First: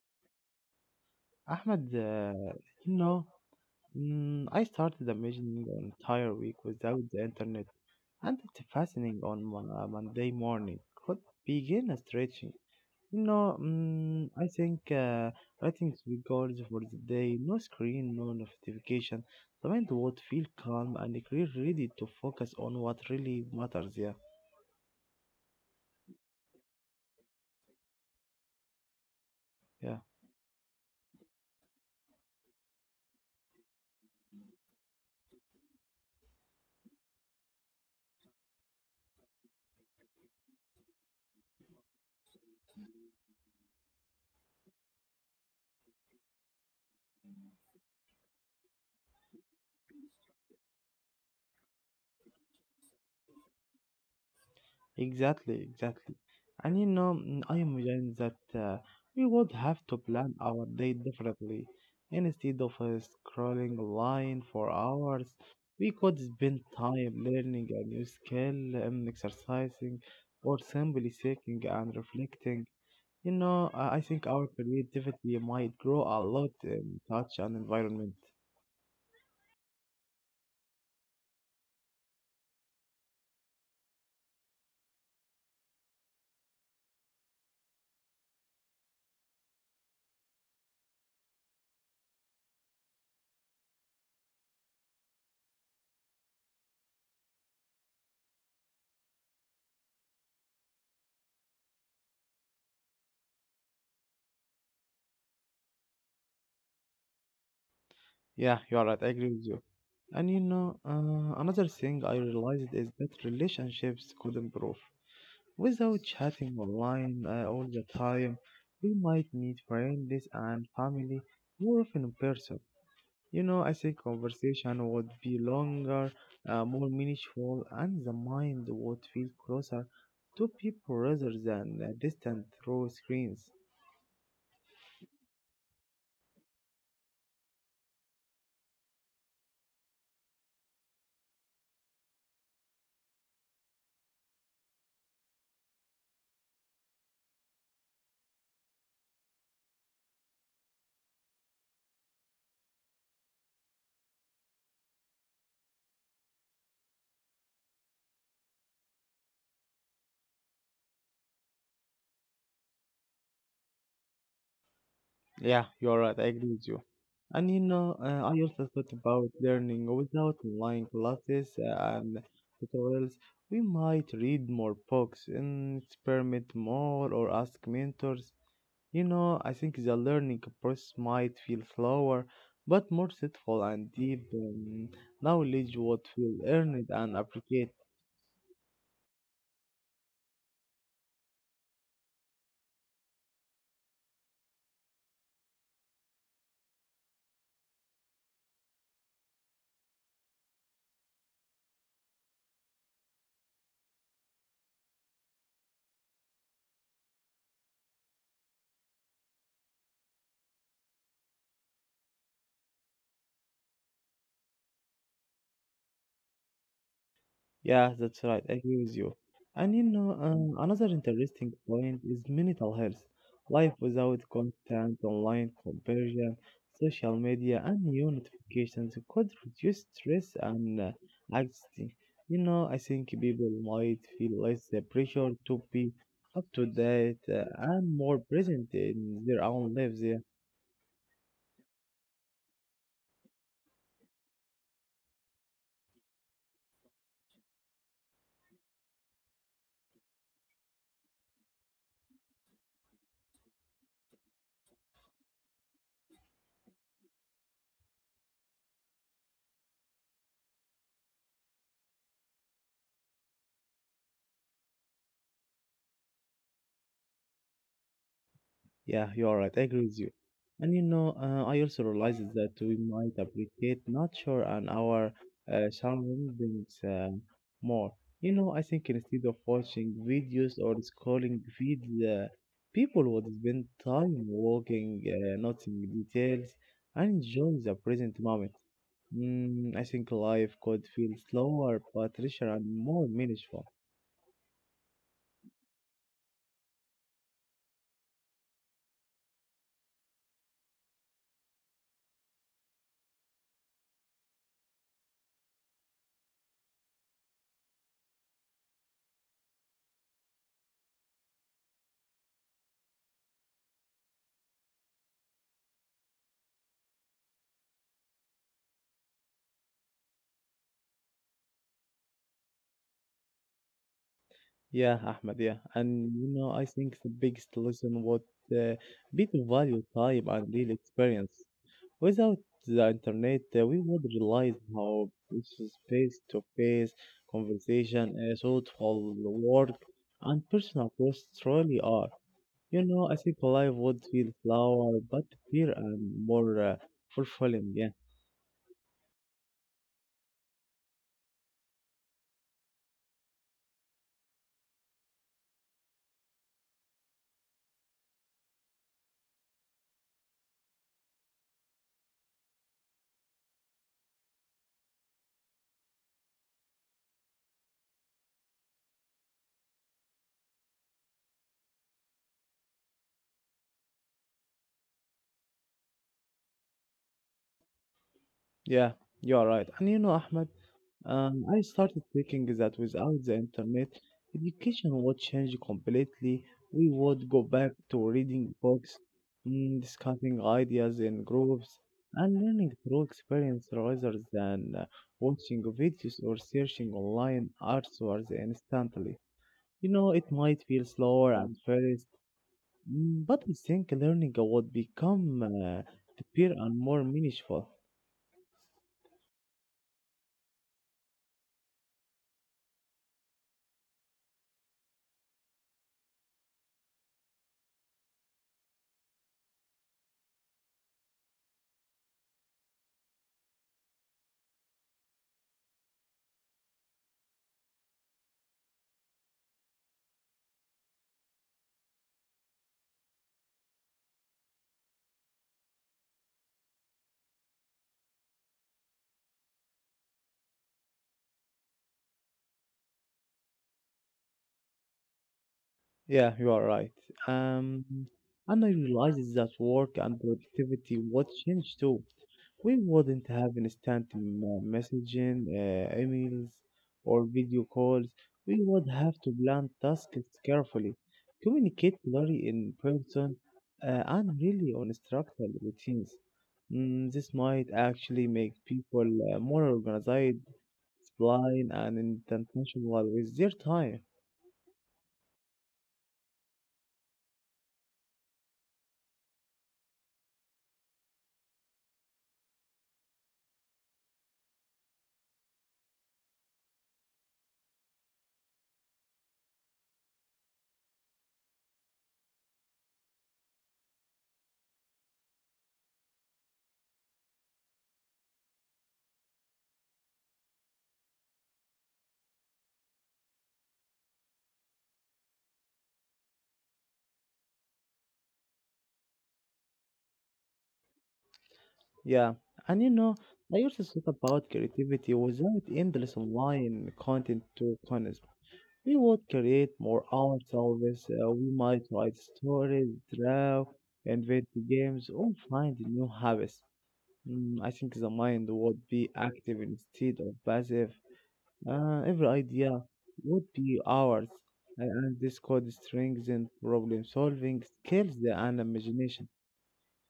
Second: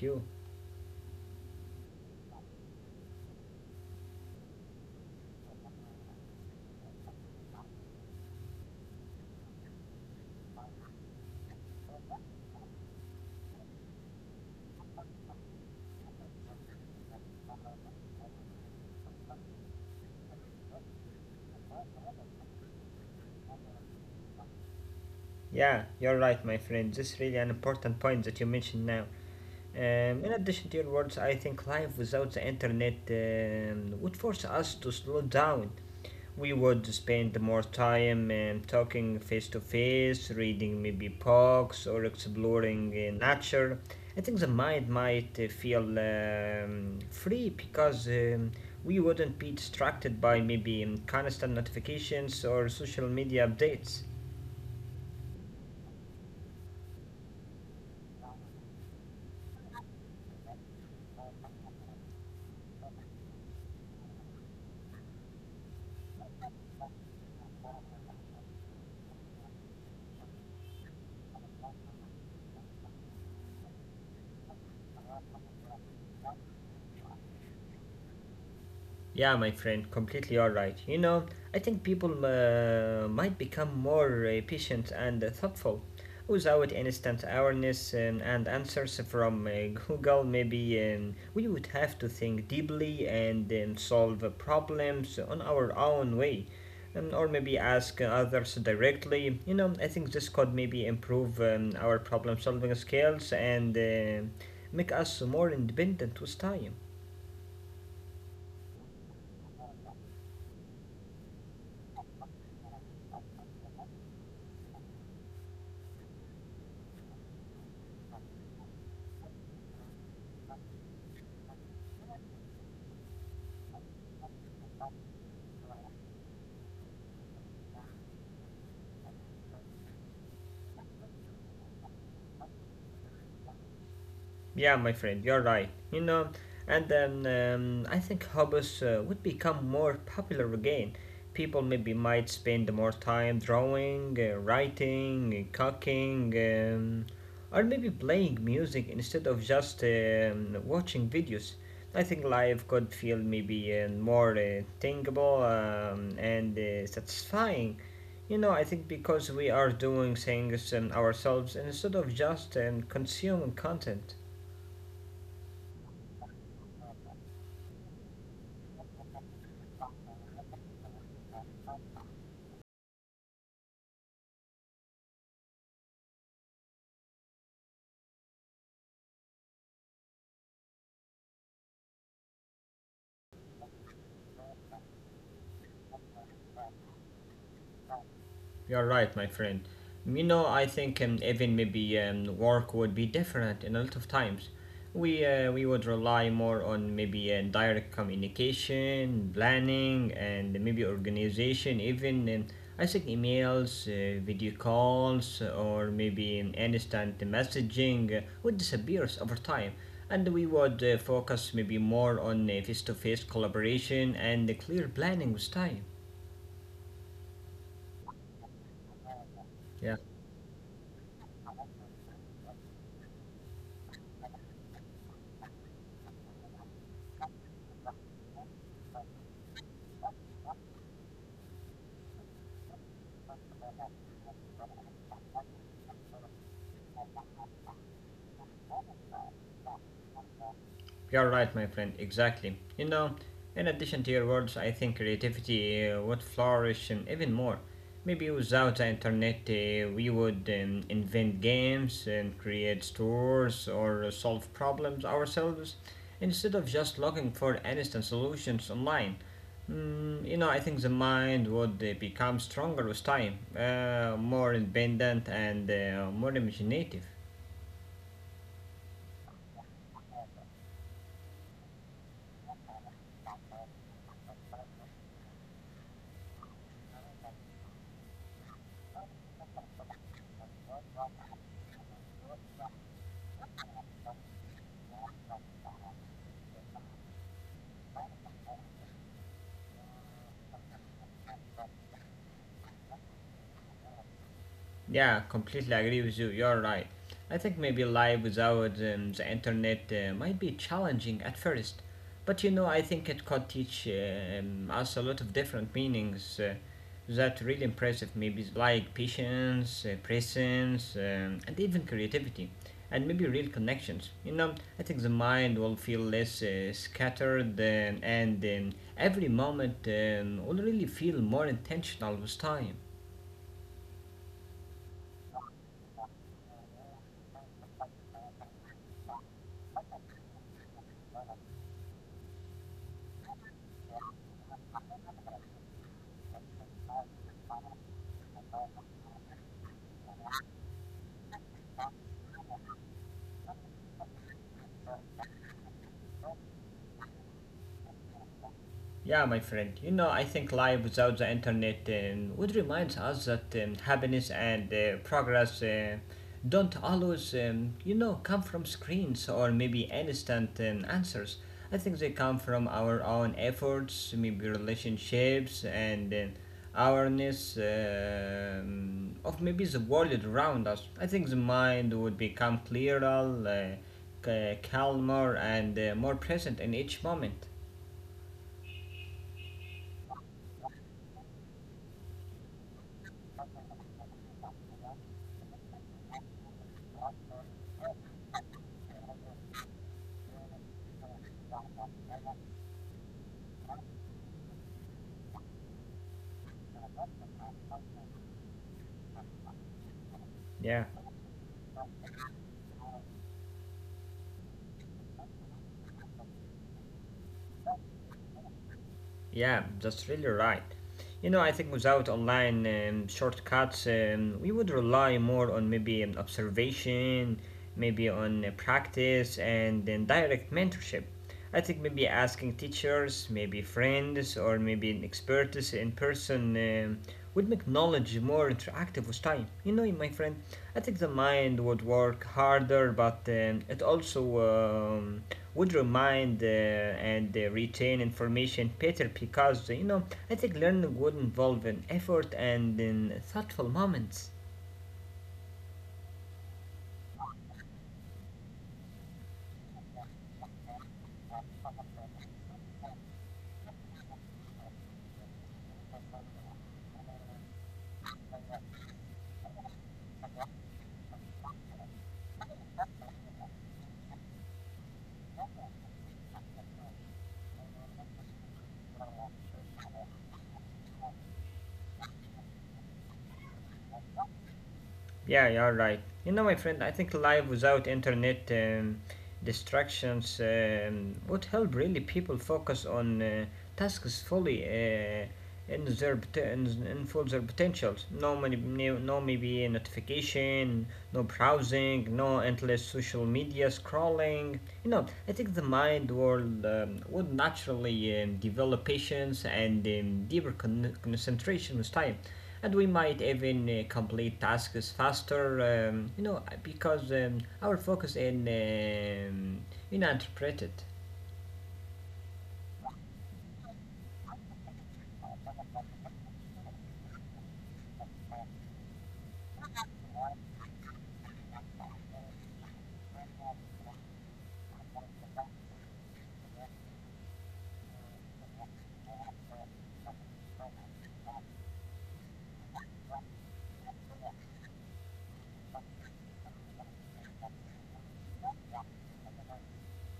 you. Ahmed, you know, I started imagining an entire week without the internet, and it's fascinating on Monday morning. Could begin a stretching. I think writing three goals for the day, no screen, no notification. The mind would feel calm and clear, ready to focus on what really matters. Yeah, Yeah, you're right, my friend. This is really an important point that you mentioned now. Yeah. In addition to your words, I think life without the internet would force us to slow down. We would spend more time talking face to face, reading maybe books, or exploring nature. I think the mind might feel free because we wouldn't be distracted by maybe constant notifications or social media updates. Exactly, exactly. And I imagine that we would have to plan our day differently. Instead of scrolling online for hours, we could spend time learning a new skill, exercising, or simply thinking and reflecting. You know, I think our creativity might grow a lot in touch and environment. Yeah, my friend, completely all right. You know, I think people might become more patient and thoughtful without instant awareness and answers from Google. Maybe we would have to think deeply and solve problems on our own way. Or maybe ask others directly. You know, I think this could maybe improve our problem solving skills and make us more independent with time. Yeah, you are right. I agree with you. And you know, another thing I realized is that relationships could improve. Without chatting online all the time, we might meet friends and family more often in person. You know, I think conversation would be longer, more meaningful, and the mind would feel closer to people rather than distant through screens. Yeah, my friend, you're right. You know, and then I think hobbies would become more popular again. People maybe might spend more time drawing, writing, cooking, or maybe playing music instead of just watching videos. I think life could feel maybe more thinkable and satisfying. You know, I think because we are doing things ourselves instead of just consuming content. Yeah, you're right. I agree with you. And you know, I also thought about learning without online classes and tutorials. We might read more books and experiment more or ask mentors. You know, I think the learning process might feel slower, but more thoughtful and deep, knowledge what will earn it and appreciate. You're right, my friend. You know, I think even maybe work would be different in a lot of times. We would rely more on maybe direct communication, planning, and maybe organization. Even I think emails, video calls, or maybe instant messaging would disappear over time. And we would focus maybe more on face-to-face collaboration and the clear planning with time. Yeah, that's right. I agree with you. And you Yeah. know, um, another interesting point is mental health. Life without constant online comparison, social media, and new notifications could reduce stress and anxiety. You know, I think people might feel less the pressure to be up to date and more present in their own lives. Yeah. You're right, my friend, exactly. You know, in addition to your words, I think creativity would flourish even more. Maybe without the internet, we would invent games and create stores or solve problems ourselves instead of just looking for instant solutions online. Mm, you know, I think the mind would become stronger with time, more independent, and more imaginative. Yeah, you are right. I agree with you. And you know, I also realized that we might appreciate nature and our surroundings more. You know, I think instead of watching videos or scrolling feeds, people would spend time walking, noting details, and enjoying the present moment. I think life could feel slower, but richer and more meaningful. Yeah, completely agree with you. You're right. I think maybe life without the internet might be challenging at first, but you know, I think it could teach us a lot of different meanings that really impressive. Maybe like patience, presence, and even creativity, and maybe real connections. You know, I think the mind will feel less scattered, and every moment will really feel more intentional with time. Yeah, Ahmed, yeah. And you know, I think the biggest lesson would uh, be to value time and real experience. Without the internet, we would realize how precious face-to-face conversation, thoughtful work, and personal growth truly are. You know, I think life would feel slower, but clear and more fulfilling. Yeah, Yeah, my friend. You know, I think life without the internet would remind us that happiness and progress don't always, you know, come from screens or maybe instant answers. I think they come from our own efforts, maybe relationships and awareness of maybe the world around us. I think the mind would become clearer, calmer, and more present in each moment. yeah, you are right. And you know, Ahmed. I started thinking that without the internet, education would change completely. We would go back to reading books, discussing ideas in groups, and learning through experience rather than watching videos or searching online answers instantly. You know, it might feel Yeah. slower at first, but I think learning would become deeper and more meaningful. Yeah, that's really right. You know, I think without online shortcuts, we would rely more on maybe observation, maybe on practice, and then direct mentorship. I think maybe asking teachers, maybe friends, or maybe an experts in person would make knowledge more interactive with time. You know, my friend, I think the mind would work harder, but it also would remind and retain information better because you know I think learning would involve an effort and in thoughtful moments. Yeah, you are right. Um, and I realized that work and productivity would change too. We wouldn't have instant messaging, emails, or video calls. We would have to plan tasks carefully, communicate clearly in person, and really on structured routines. This might actually make people more organized it's blind and intentional with their time. Yeah, you're right. You know, my friend, I think life without internet distractions would help really people focus on tasks fully in their pot- in full their potentials. No many, no maybe notification, no browsing, no endless social media scrolling. You know, I think the mind world would naturally develop patience and deeper concentration with time and we might even complete tasks faster, you know, because our focus in you know interpreted. Yeah, and you know, I used to talk about creativity without endless online content to consume. We would create more ourselves. We might write stories, draw, invent games, or find new habits. I think the mind would be active instead of passive. Every idea would be ours, and this could strengthen problem solving skills and imagination.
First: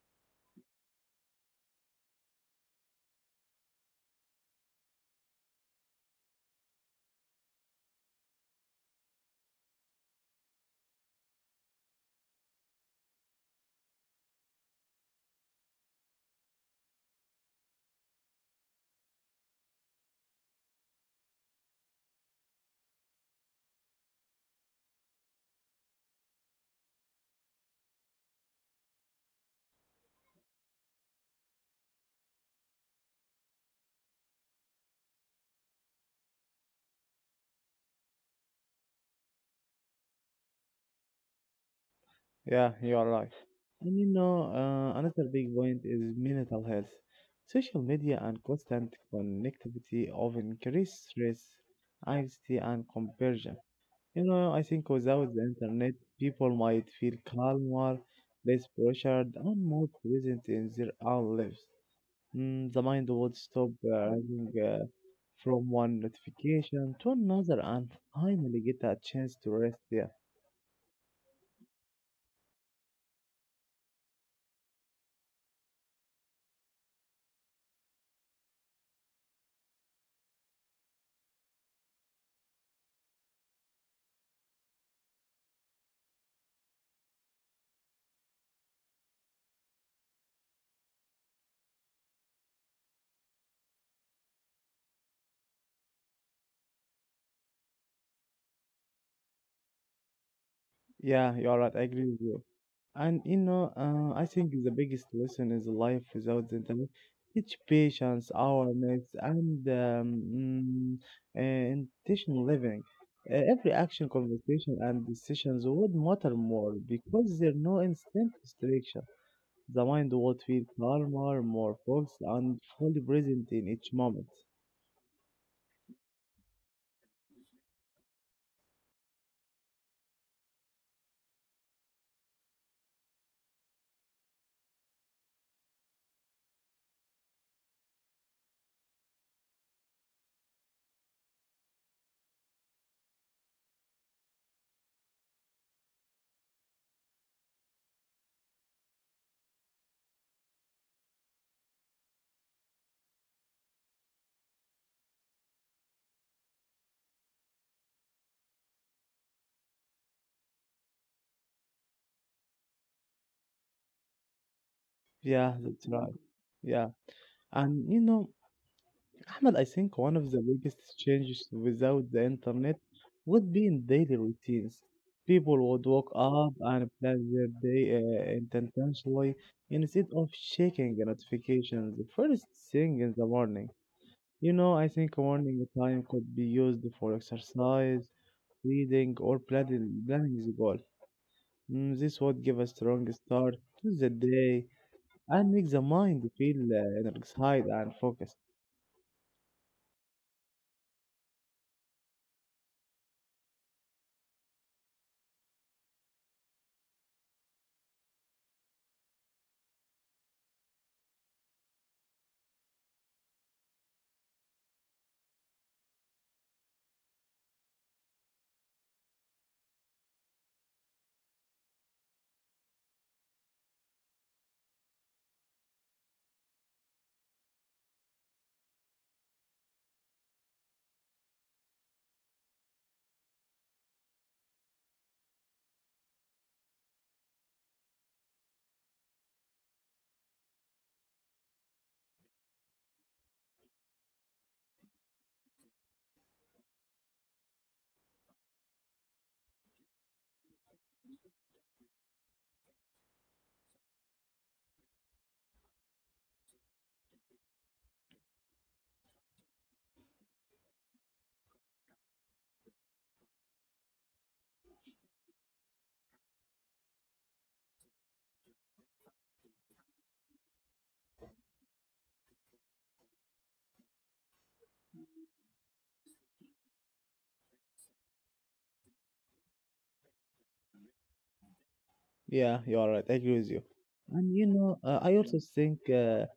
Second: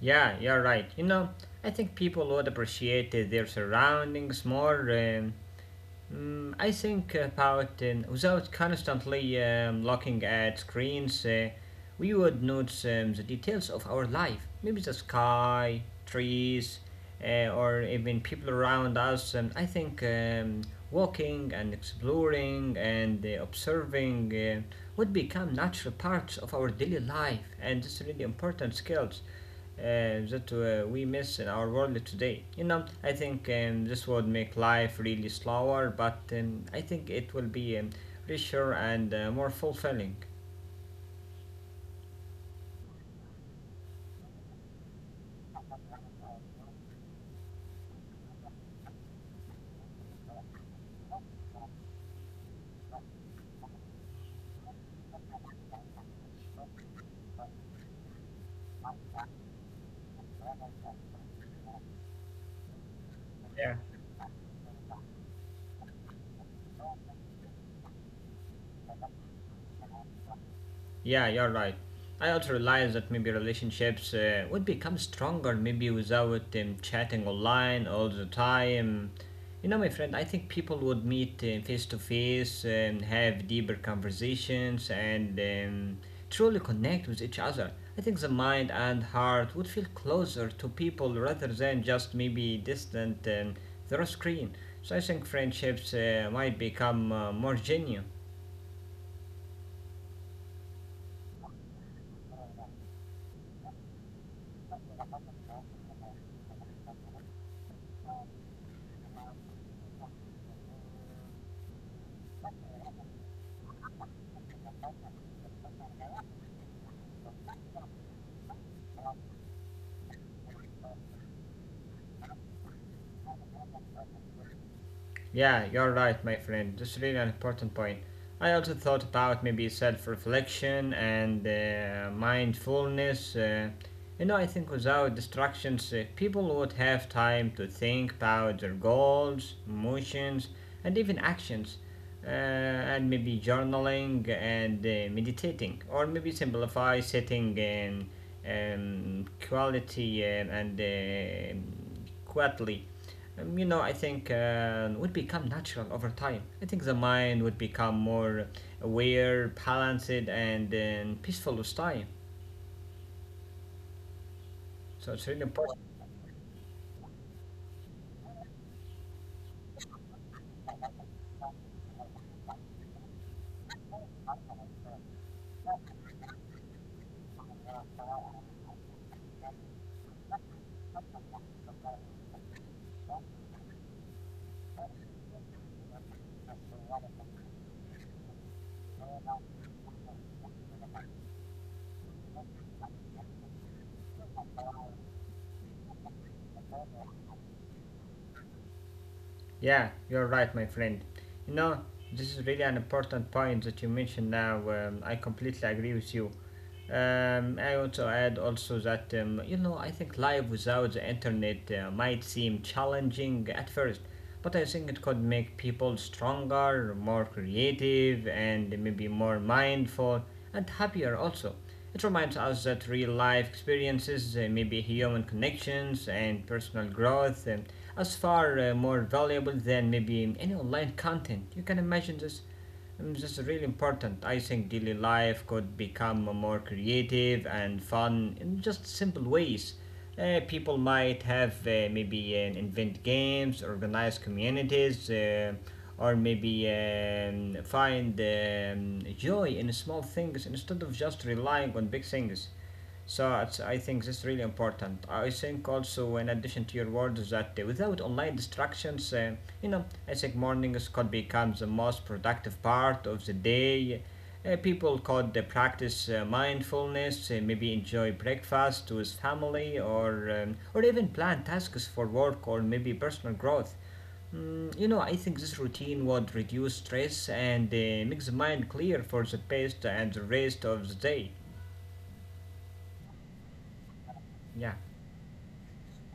Yeah, you're right. You know, I think people would appreciate their surroundings more. I think about without constantly looking at screens, we would notice the details of our life. Maybe the sky, trees, or even people around us. I think walking and exploring and observing would become natural parts of our daily life, and it's really important skills that we miss in our world today. You know, I think this would make life really slower, but I think it will be richer and more fulfilling. Yeah, you are right. And you know, another big point is mental health. Social media and constant connectivity often increase stress, anxiety, and comparison. You know, I think without the internet, people might feel calmer, less pressured, and more present in their own lives. The mind would stop Yeah. Running from one notification to another and finally get a chance to rest there. Yeah, you're right. I also realized that maybe relationships would become stronger maybe without chatting online all the time. You know, my friend, I think people would meet face to face and have deeper conversations and truly connect with each other. I think the mind and heart would feel closer to people rather than just maybe distant through a screen. So I think friendships might become more genuine. Yeah, you are right. I agree with you. And you know, I think the biggest lesson is life without the internet. Teach patience, awareness, and mm, intentional living. Every action, conversation, and decisions would matter more because there are no instant distraction. The mind would feel calmer, more focused, and fully present in each moment. Yeah, you're right, my friend. That's really an important point. I also thought about maybe self reflection and mindfulness. You know, I think without distractions, people would have time to think about their goals, emotions, and even actions. And maybe journaling and meditating, or maybe simplify setting quality and quietly you know, I think would become natural over time. I think the mind would become more aware, balanced, and peaceful with time. So it's really Yeah, important. that's right. Yeah. And you know, Ahmed, I think one of the biggest changes without the internet would be in daily routines. People would wake up and plan their day intentionally instead of checking the notifications the first thing in the morning. You know, I think morning time could be used for exercise, reading, or planning the goal. This would give a strong start to the day and make the mind feel energized and focused. Yeah, you're right, my friend. You know, this is really an important point that you mentioned now. I completely agree with you. I want to add also that you know I think life without the internet might seem challenging at first, but I think it could make people stronger, more creative, and maybe more mindful and happier also. It reminds us that real life experiences, maybe human connections and personal growth, as far more valuable than maybe any online content. You can imagine this. This is really important. I think daily life could become more creative and fun in just simple ways. People might have maybe invent games, organize communities, or maybe find joy in small things instead of just relying on big things. So it's, I think this is really important. I think also in addition to your words that without online distractions, you know, I think mornings could become the most productive part of the day. People could practice mindfulness, maybe enjoy breakfast with family, or even plan tasks for work or maybe personal growth. Mm, you know, I think this routine would reduce stress and make the mind clear for the best and the rest of the day. Yeah, you are right. I agree with you. And you know, Yeah. I also think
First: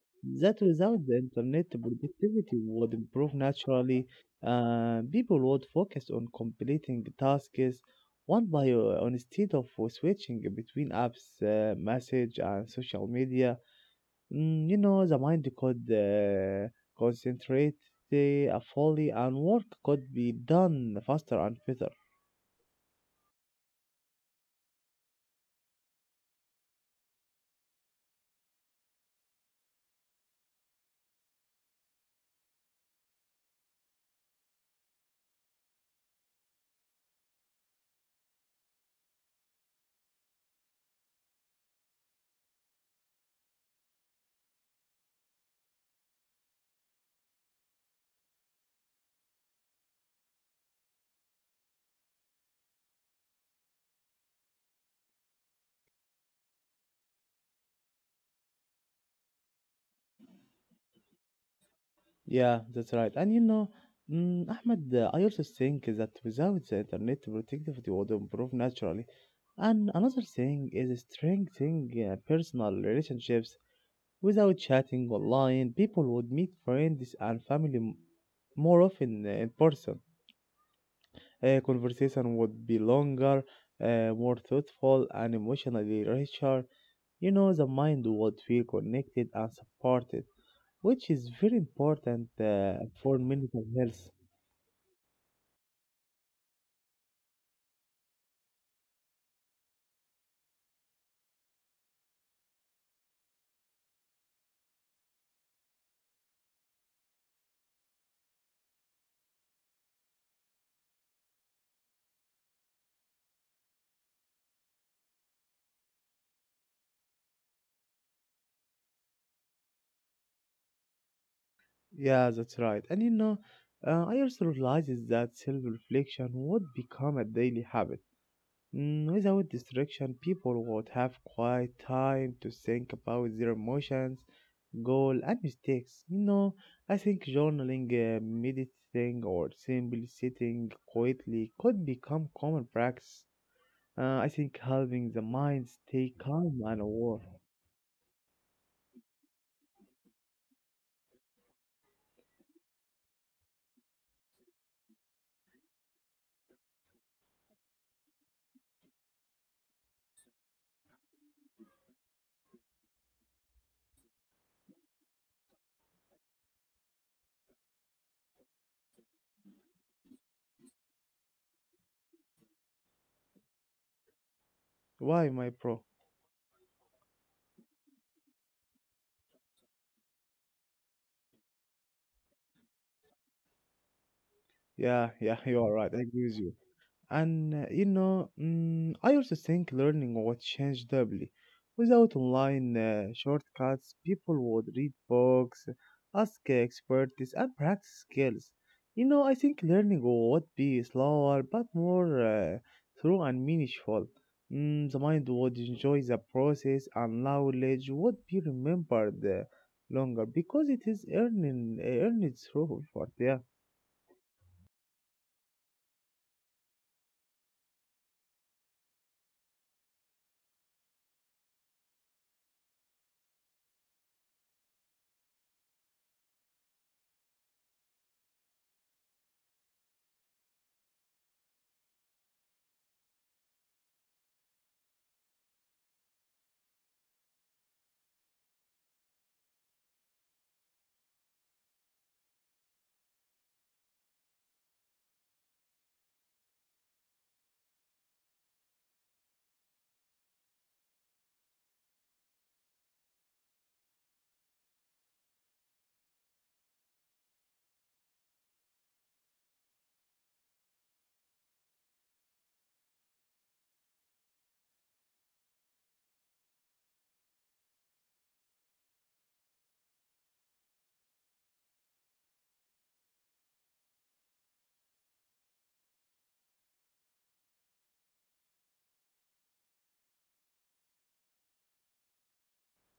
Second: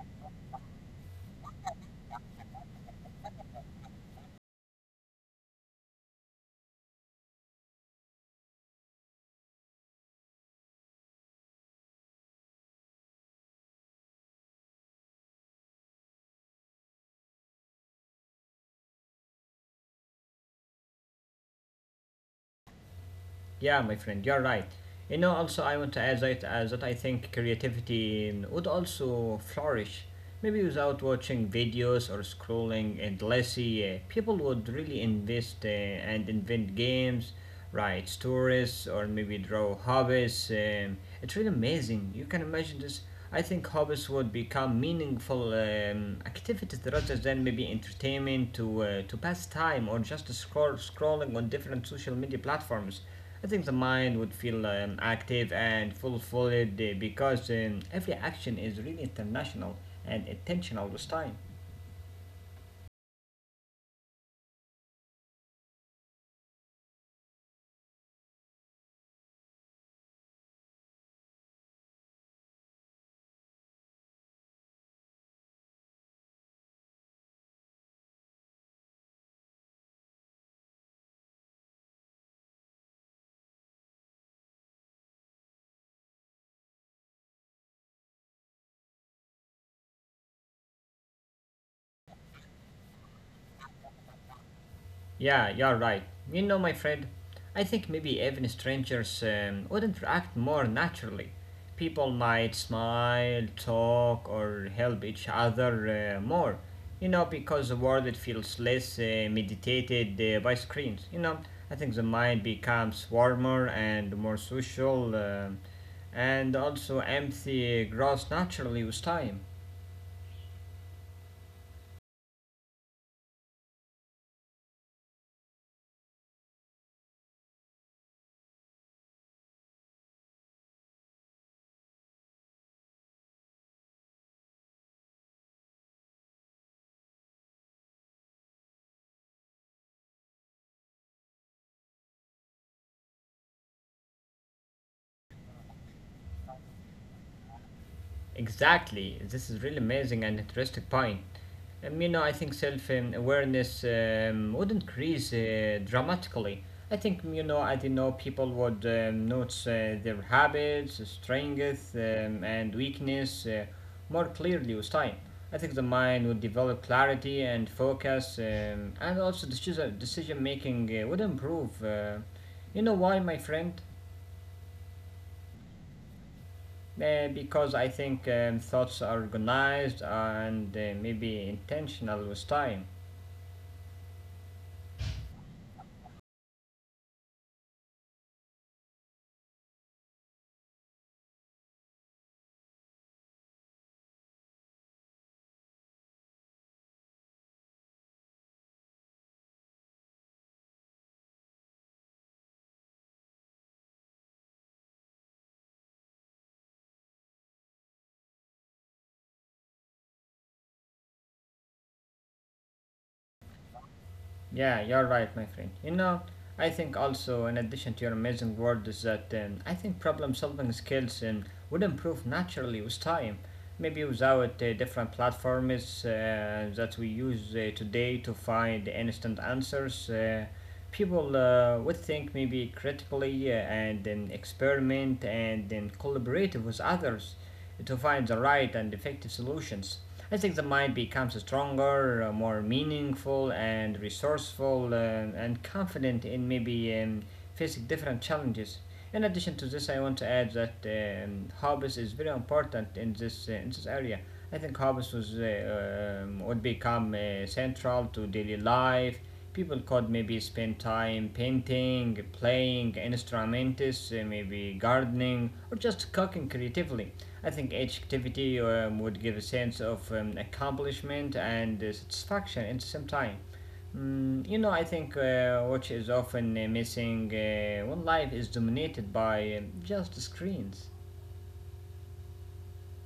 that without the internet, productivity would improve naturally. People would focus on completing tasks one by one instead of switching between apps, message, and social media. You know, the mind could concentrate fully, and work could be done faster and better. Yeah, my friend, you're right. You know, also I want to add that, that I think creativity mm, would also flourish. Maybe without watching videos or scrolling endlessly, people would really invest and invent games, write stories, or maybe draw hobbies. It's really amazing. You can imagine this. I think hobbies would become meaningful activities rather than maybe entertainment to pass time or just scrolling on different social media platforms. I think the mind would feel active and fulfilled because every action is really international and intentional this time. Yeah, that's right. And you know, Ahmed, I also think that without the internet, productivity would improve naturally. And another thing is strengthening personal relationships. Without chatting online, people would meet friends and family more often in person. Conversation would be longer, more thoughtful, and emotionally richer. You know, the mind would feel connected and supported which is very important for mental health. Yeah, you're right. You know, my friend, I think maybe even strangers wouldn't react more naturally. People might smile, talk, or help each other more, you know, because the world it feels less meditated by screens. You know, I think the mind becomes warmer and more social, and also empathy grows naturally with time. Yeah, that's right. And you know, I also realizes that self-reflection would become a daily habit. Without distraction, people would have quiet time to think about their emotions, goal, and mistakes. You know, I think journaling, meditating, or simply sitting quietly could become common practice. I think helping the mind stay calm and aware. Exactly, this is really amazing and interesting point. You know, I think self awareness would increase dramatically. I think, you know, I didn't know people would notice their habits, strength, and weakness more clearly with time. I think the mind would develop clarity and focus, and also decision making would improve. You know why, my friend? Why, my bro? Because I think thoughts are organized and maybe intentional with time. Yeah, yeah, you are right. I agree with you. And you know, I also think learning would change doubly. Without online shortcuts, people would read books, ask experts, and practice skills. You know, I think learning would be slower but more thorough and meaningful. The mind would enjoy the process, and knowledge would be remembered longer because it is earning earned through effort. Yeah. Yeah, you're right, my friend. You know, I think also, in addition to your amazing word, is that I think problem solving skills would improve naturally with time. Maybe without different platforms that we use today to find instant answers, people would think maybe critically and then experiment and then collaborate with others to find the right and effective solutions. I think the mind becomes stronger, more meaningful, and resourceful, and confident in maybe facing different challenges. In addition to this, I want to add that hobbies is very important in this area. I think hobbies would become central to daily life. People could maybe spend time painting, playing instruments, maybe gardening, or just cooking creatively. I think each activity would give a sense of accomplishment and satisfaction at the same time. You know, I think what is often missing when life is dominated by just screens,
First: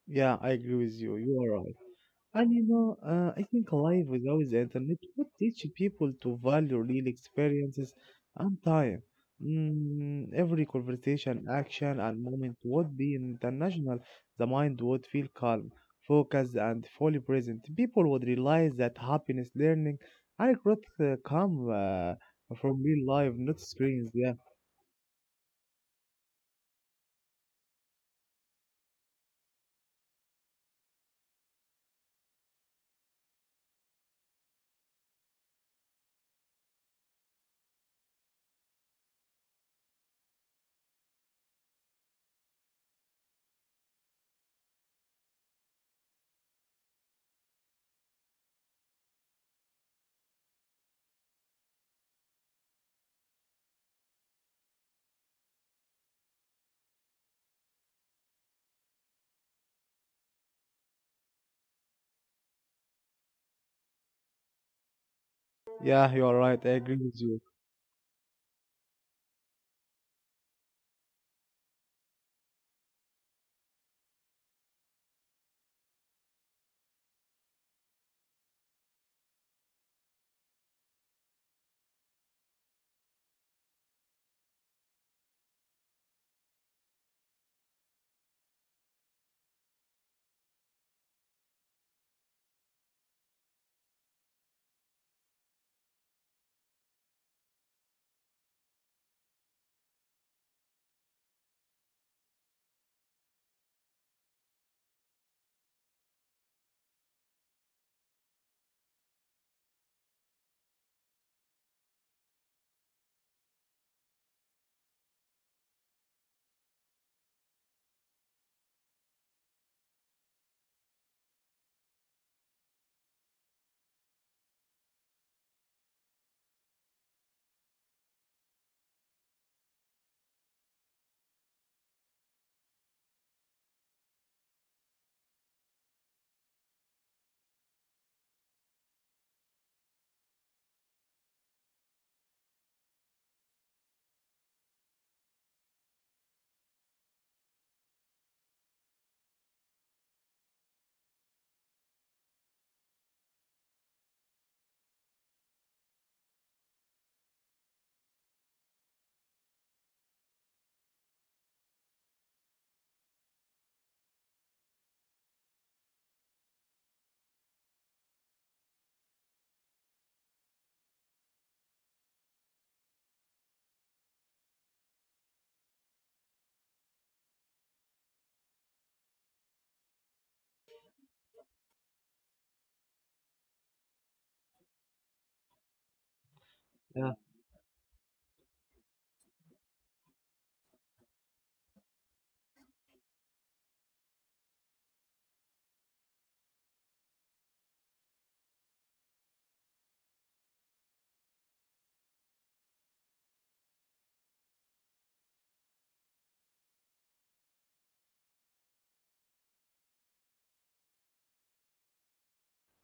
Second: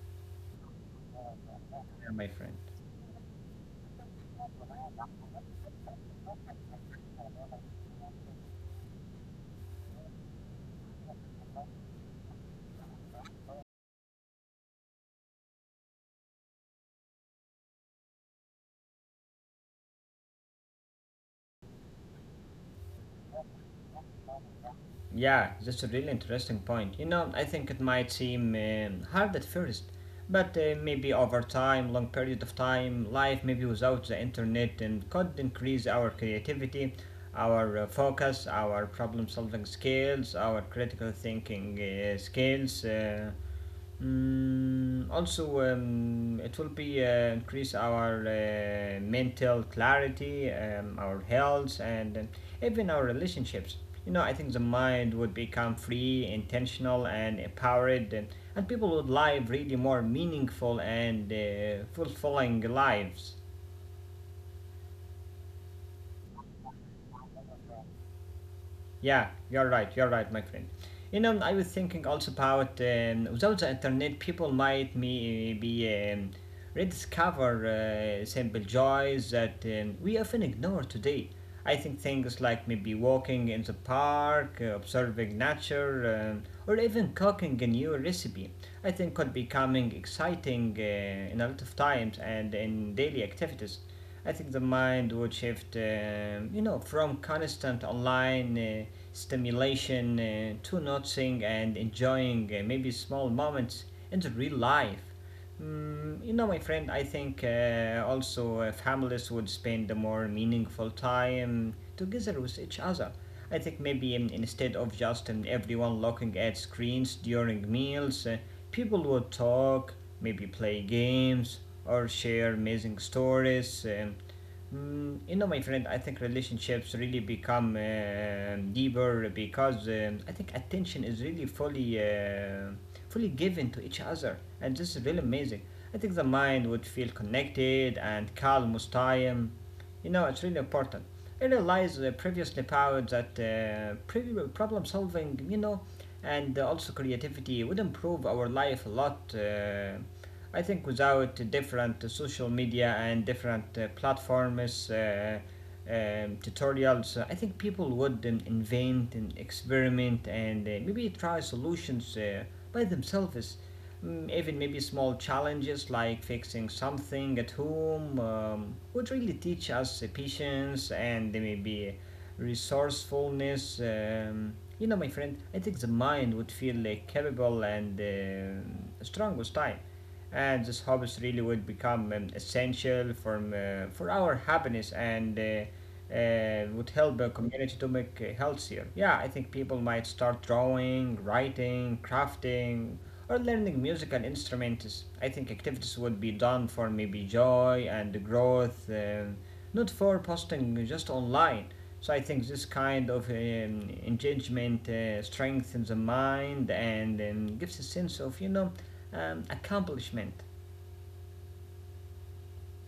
Yeah, I agree with you. You are right. yeah, my And friend. you know, I think life without the internet would teach people to value real experiences and time. Every conversation, action, and moment would be international. The mind would feel calm, focused, and fully present. People would realize that happiness, learning, and growth come from real life, not screens. Yeah, Yeah, that's a really interesting point. You know, I think it might seem hard at first, but maybe over time, long period of time, life maybe without the internet and could increase our creativity, our focus, our problem solving skills, our critical thinking skills. Also, it will be increase our mental clarity, our health, and even our relationships. You know, I think the mind would become free, intentional, and empowered, and people would live really more meaningful and fulfilling lives. yeah, you are right. I agree with you. Yeah, you're right, my friend. You know, I was thinking also about without the internet, people might me, be rediscover simple joys that we often ignore today. I think things like maybe walking in the park, observing nature, or even cooking a new recipe, I think could be coming exciting in a lot of times and in daily activities. I think the mind would shift, you know, from constant online stimulation to noticing and enjoying maybe small moments in the real life. You know, my friend, I think also families would spend a more meaningful time together with each other. I think maybe instead of just everyone looking at screens during meals, people would talk, maybe play games, or share amazing stories. You know, my friend, I think relationships really become deeper because I think attention is really fully given to each other, and this is really amazing. I think the mind would feel connected and calm with time. You know, it's really important. I realized previously about that problem solving, you know, and also creativity would improve our life a lot. I think without different social media and different platforms, tutorials, I think people would invent and experiment and maybe try solutions by themselves. Even maybe small challenges like fixing something at home would really teach us patience and maybe resourcefulness. You know, my friend, I think the mind would feel capable and strong with time, and these hobbies really would become essential for our happiness, and would Yeah, help a community to make healthier. Yeah, I think people might start drawing, writing, crafting, or learning musical instruments. I think activities would be done for maybe joy and growth, not for posting just online. So I think this kind of engagement strengthens the mind and gives a sense of, you know, accomplishment.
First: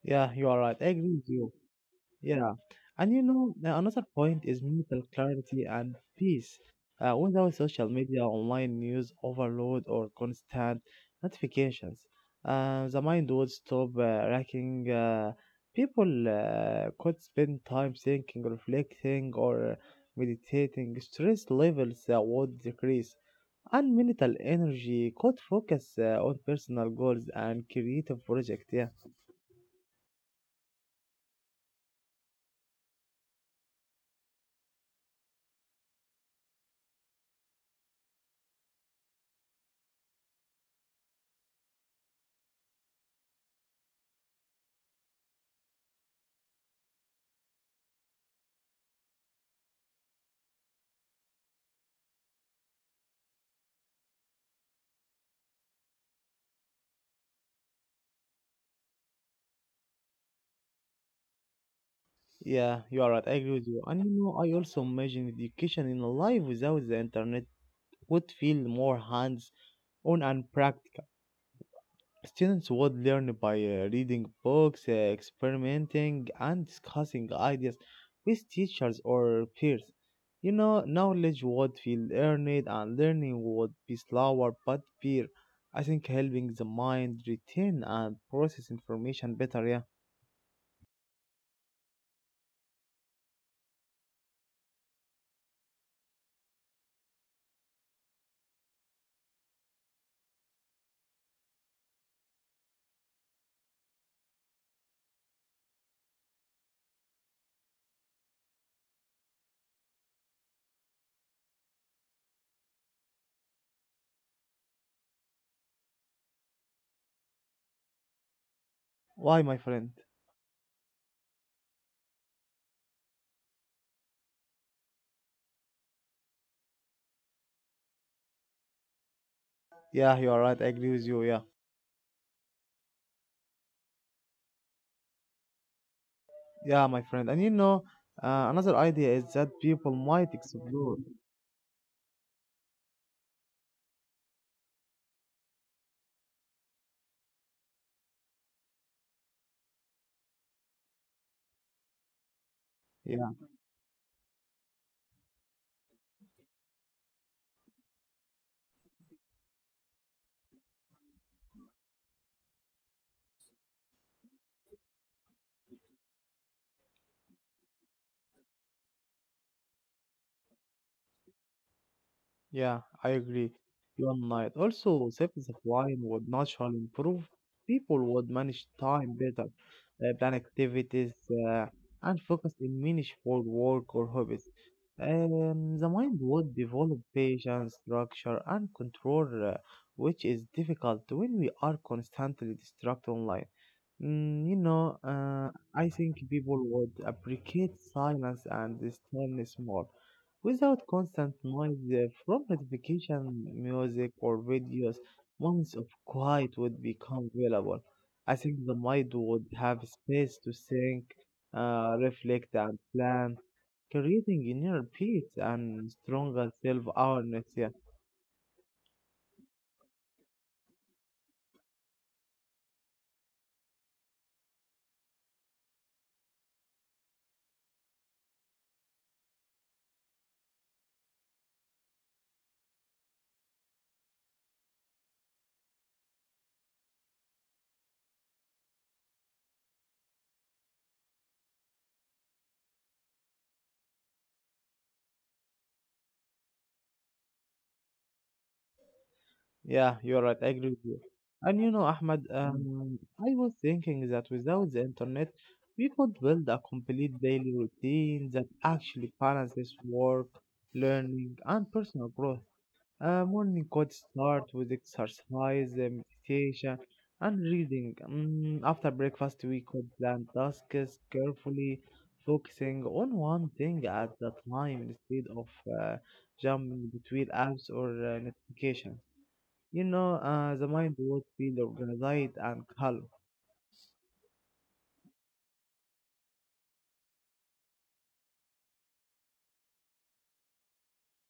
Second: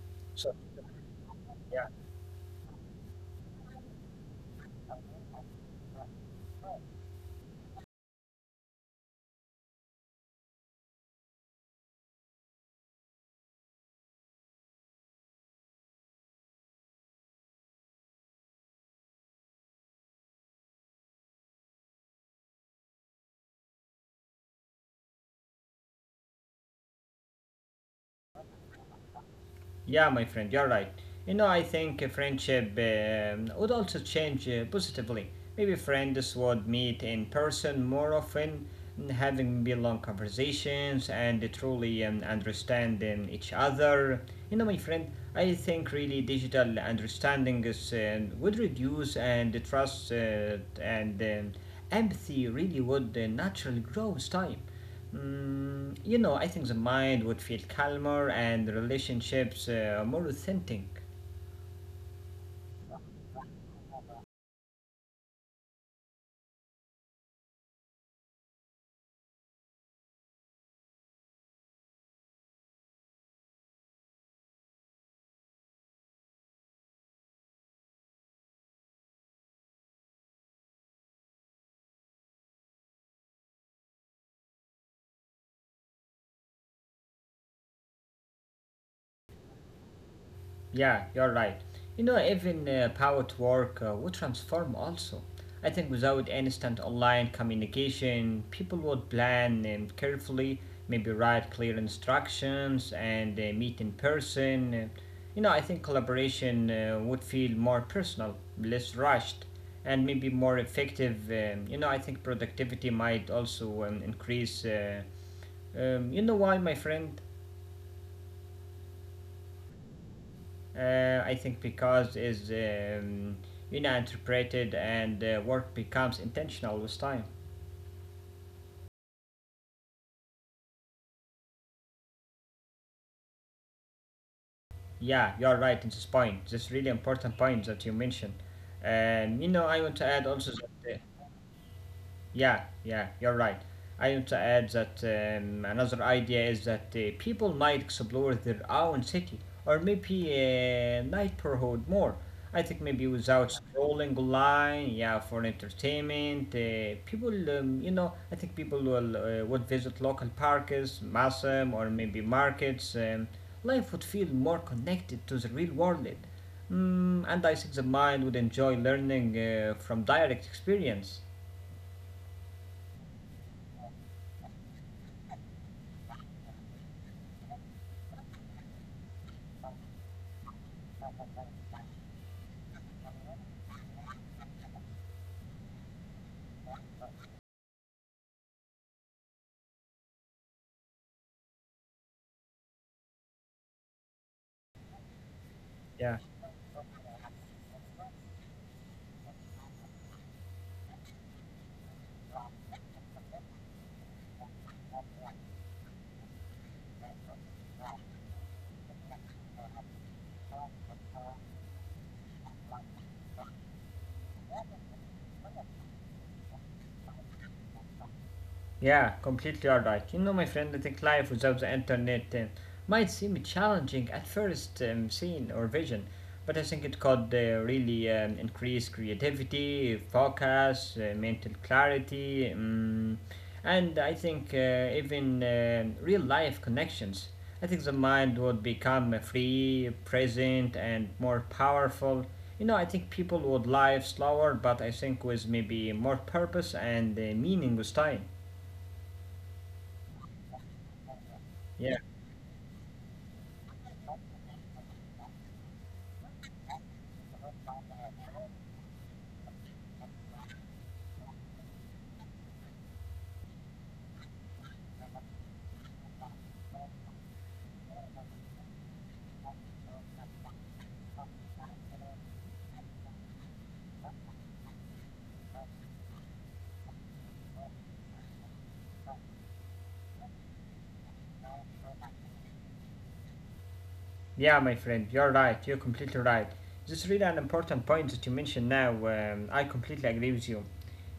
yeah, you So are right. I agree with you. yeah. Yeah, and you know, another point is mental clarity and peace. Without social media, online news overload, or constant notifications, the mind would stop racking. People could spend time thinking, reflecting, or meditating. Stress levels would decrease, and mental energy could focus on personal goals and creative projects. Yeah. Yeah, my friend, you're right. You know, I think a friendship would also change positively. Maybe friends would meet in person more often, having be long conversations and truly understanding each other. You know, my friend, I think really digital understanding would reduce, and the trust and empathy really would naturally grow with time. You know, I think the mind would feel calmer and relationships more authentic. Yeah, you are right. I agree with you. And you know, I also imagine education in life without the internet would feel more hands-on and practical. Students would learn by reading books, experimenting, and discussing ideas with teachers or peers. You know, knowledge would feel earned and learning would be slower but better. I think helping the mind retain and process information better. Yeah. Yeah, you're right. You know, even power to work would transform also. I think without instant online communication, people would plan carefully, maybe write clear instructions and meet in person. You know, I think collaboration would feel more personal, less rushed, and maybe more effective. You know, I think productivity might also increase. You know why, my friend? Why, my friend? I think because is you know interpreted, and work becomes intentional with time. Yeah, you are right. I agree with you. Yeah. Yeah, you're right in this point. This Yeah, really my friend. important And you point know, that you mentioned. Another idea is that You know, I people want to add might also explore, that. Yeah, yeah, you're right. I want to add that another idea is that people might explore their own city or maybe neighborhood more. I think maybe you. without scrolling online, yeah, for entertainment, you know, I think people will would visit local parks, museum, or maybe markets. Life would feel more connected to the real world. And I think the mind would enjoy learning from direct experience. Yeah, I agree. You night Also, savings of wine would naturally improve. People would manage time better, plan activities, uh, and focus in meaningful work or hobbies. The mind would develop patience, structure, and control, which is difficult when we are constantly distracted online. You know, I Yeah. think people would appreciate silence and stillness more. Without constant noise from notification, music, or videos, moments of quiet would become available. I think the mind would have space to think, reflect, and plan, creating inner peace and stronger self awareness. Yeah. Yeah, completely all right. You know, my friend, I think life without the internet might seem challenging at first, seen or vision, but I think it could really increase creativity, focus, mental clarity, and I think even real life connections. I think the mind would become free, present, and more powerful. You know, I think people would live slower, but I think with maybe more purpose and meaning with time. Yeah, you're right. I agree with you. And you know, Yeah, Ahmad, I was thinking that without the internet, we could build a complete daily routine that actually balances work, learning, and personal growth. Morning could start with exercise, meditation, and reading. After breakfast, we could plan tasks carefully, focusing on one thing at a time instead of jumping between apps or notifications. You know, the mind would feel organized and calm. yeah, my friend, you're right. You're completely right. This is really an important point that you mentioned now. I completely agree with you.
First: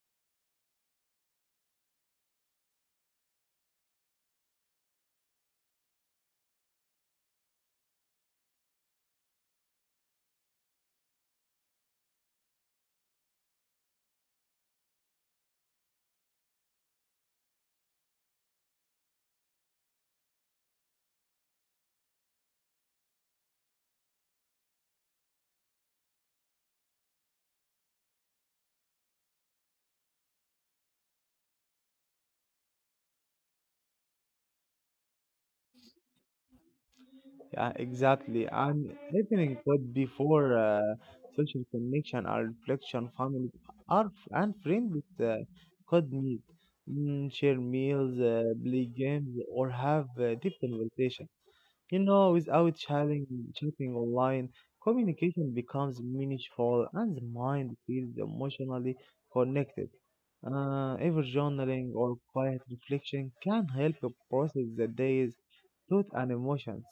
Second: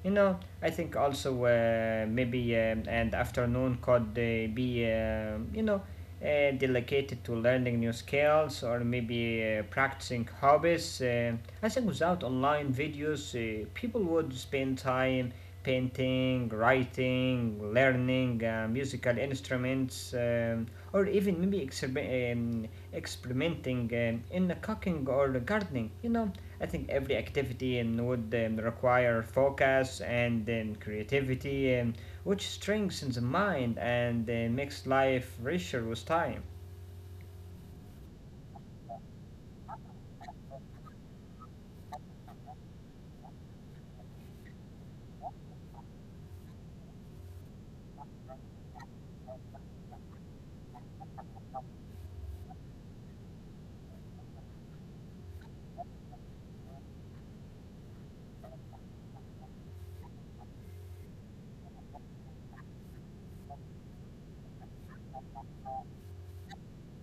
You know, I think also maybe and afternoon could be, you know, dedicated to learning new skills or maybe practicing hobbies. I think without online videos, people would spend time painting, writing, learning musical instruments, or even maybe experimenting in the cooking or the gardening. You know, I think every activity would require focus and creativity, which strengthens the mind and makes life richer with time. Yeah, exactly. And listening could be for social connection or reflection, family or and friends could meet, share meals, play games, or have deep conversation. You know, without chatting online, communication becomes meaningful and the mind feels emotionally connected. Even journaling or quiet reflection can help you process the day's thoughts and emotions.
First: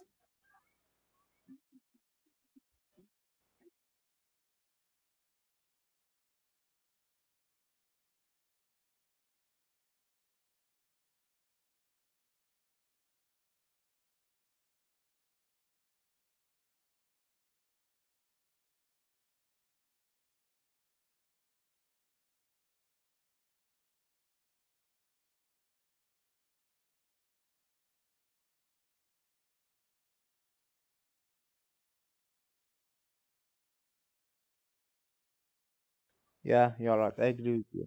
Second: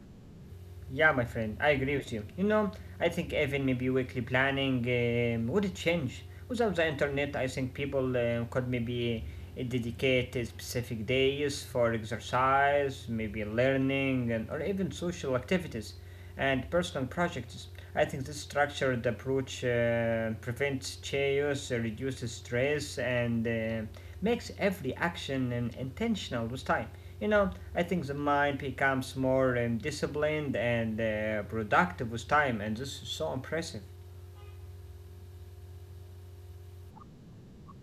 Yeah, my friend, I agree with you. You know, I think even maybe weekly planning would change. Without the internet, I think people could maybe dedicate specific days for exercise, maybe learning, and, or even social activities and personal projects. I think this structured approach prevents chaos, reduces stress, and makes every action intentional with time. You know, I think the mind becomes more disciplined and productive with time, and this is so impressive. Yeah, you're right. I agree with you.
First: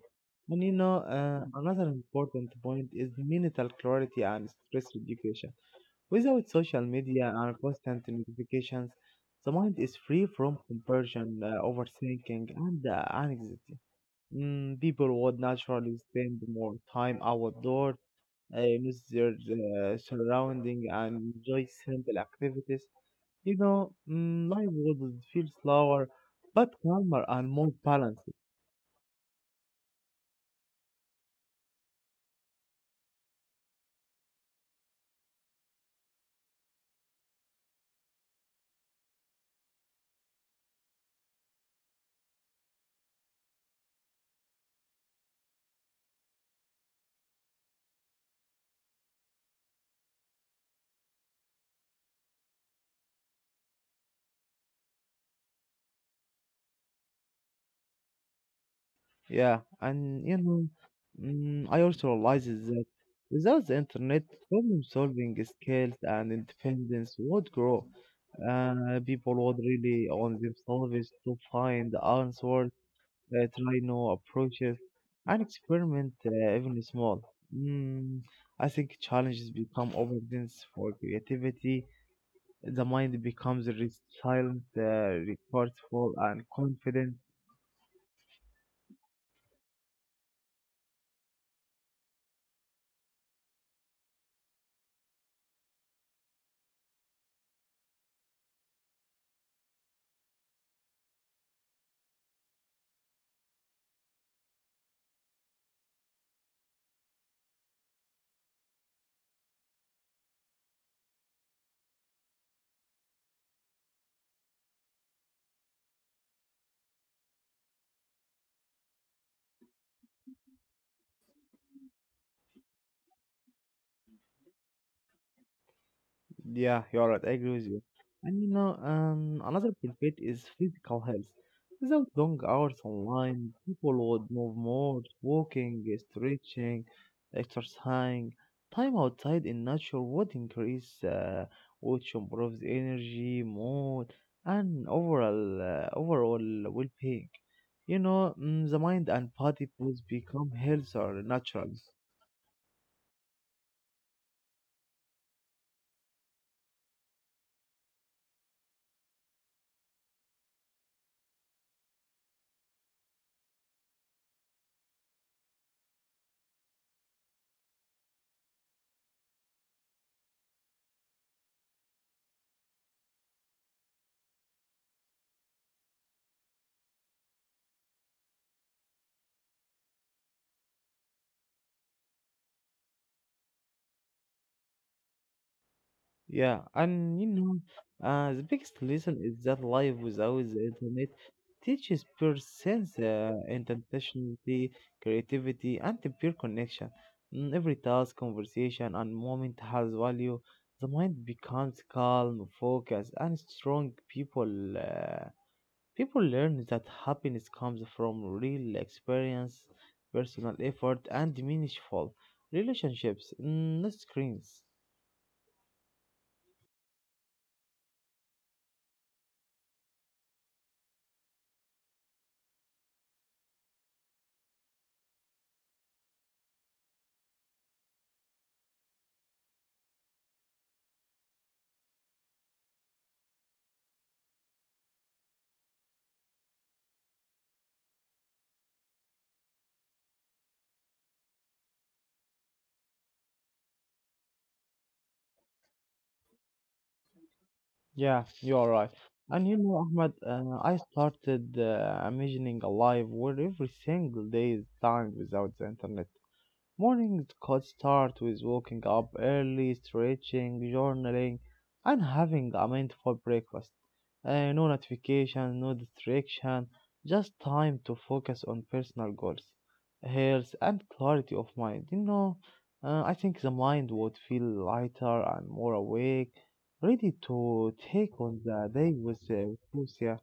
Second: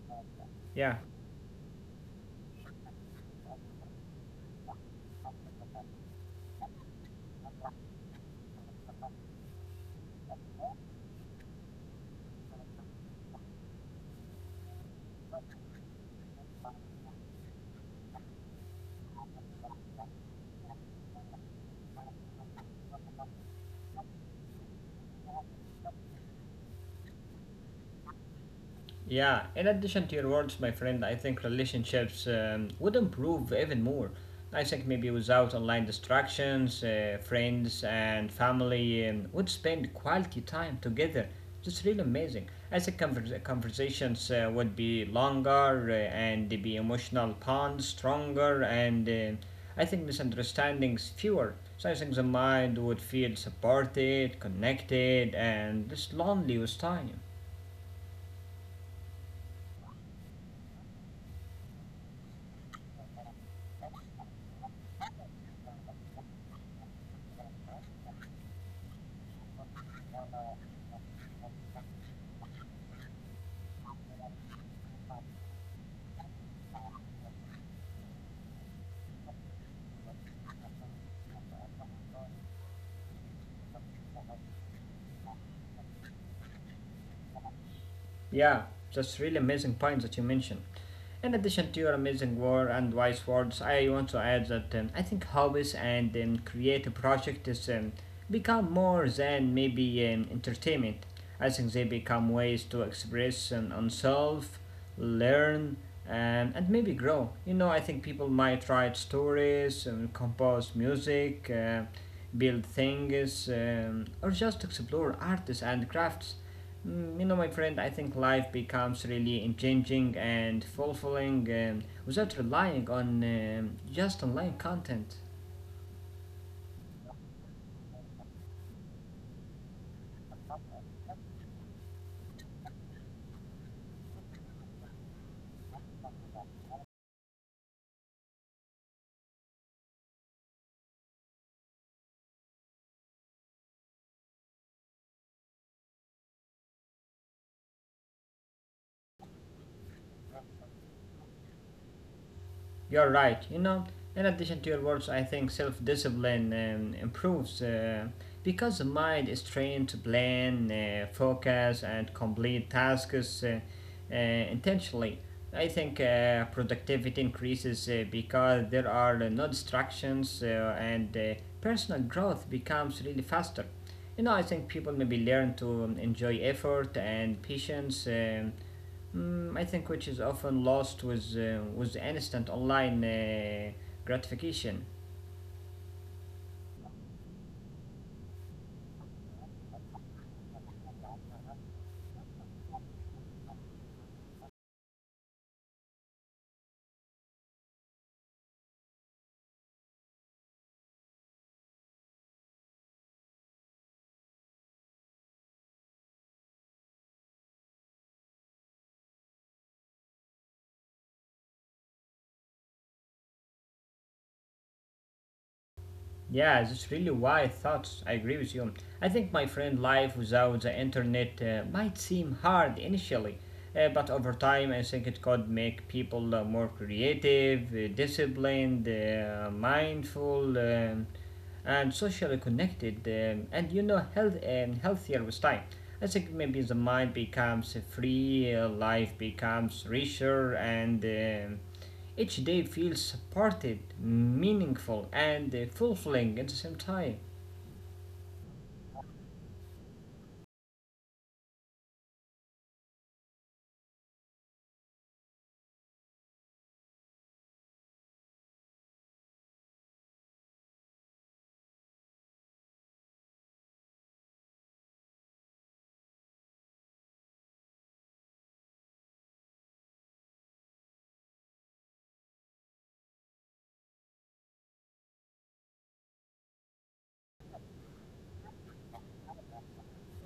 And you Yeah. know, another important point is mental clarity and stress education. Without social media and constant notifications, the mind is free from comparison, overthinking, and anxiety. People would naturally spend more time outdoors, notice their surrounding, and enjoy simple activities. You know, life would feel slower, but calmer and more balanced. Yeah, in addition to your words, my friend, I think relationships would improve even more. I think maybe without online distractions, friends and family would spend quality time together. It's really amazing. I think conversations would be longer and the emotional bonds stronger, and I think misunderstandings fewer. So I think the mind would feel supported, connected, and less lonely with time. Yeah, and you know, I also realizes that without the internet, problem solving skills and independence would grow. People would really on themselves to find answers, try new approaches, and experiment even small. Mm, I think challenges become evidence for creativity. The mind becomes resilient, resourceful, and confident. Yeah, that's really amazing point that you mentioned. In addition to your amazing war and wise words, I want to add that I think hobbies and creative project is become more than maybe entertainment. I think they become ways to express oneself, learn, and maybe grow. You know, I think people might write stories, compose music, build things, or just explore artists and crafts. You know, my friend, I think life becomes really engaging and fulfilling without relying on just online content. Yeah, you're right. I agree with you. And you know, another benefit is physical health. Without long hours online, people would move more, walking, stretching, exercising. Time outside in nature would increase, which improves energy, mood, and overall well-being. You know, the mind and body both become healthier naturally. You're right. You know, in addition to your words, I think self discipline improves because the mind is trained to plan, focus, and complete tasks intentionally. I think productivity increases because there are no distractions and personal growth becomes really faster. You know, I think people maybe learn to enjoy effort and patience. I think which is often lost with instant online gratification. Yeah, and you know, the biggest lesson is that life without the internet teaches persons intentionality, creativity, and the pure connection. Every task, conversation, and moment has value. The mind becomes calm, focused, and strong. People learn that happiness comes from real experience, personal effort, and meaningful relationships, not screens. Yeah, that's really why thoughts. I agree with you. I think, my friend, life without the internet might seem hard initially, but over time I think it could make people more creative, disciplined, mindful, and socially connected, and you know, healthier with time. I think maybe the mind becomes free, life becomes richer, and each day feels supported, meaningful, and fulfilling at the same time. Yeah, you are right. And you know, Ahmed, I started imagining a life where every single day is timed without the internet. Mornings could start with waking up early, stretching, journaling, and having a mindful breakfast. No notification, no distraction, just time to focus on personal goals, health, and clarity of mind. You know, I think the mind would feel lighter and more awake, ready to take on the day with.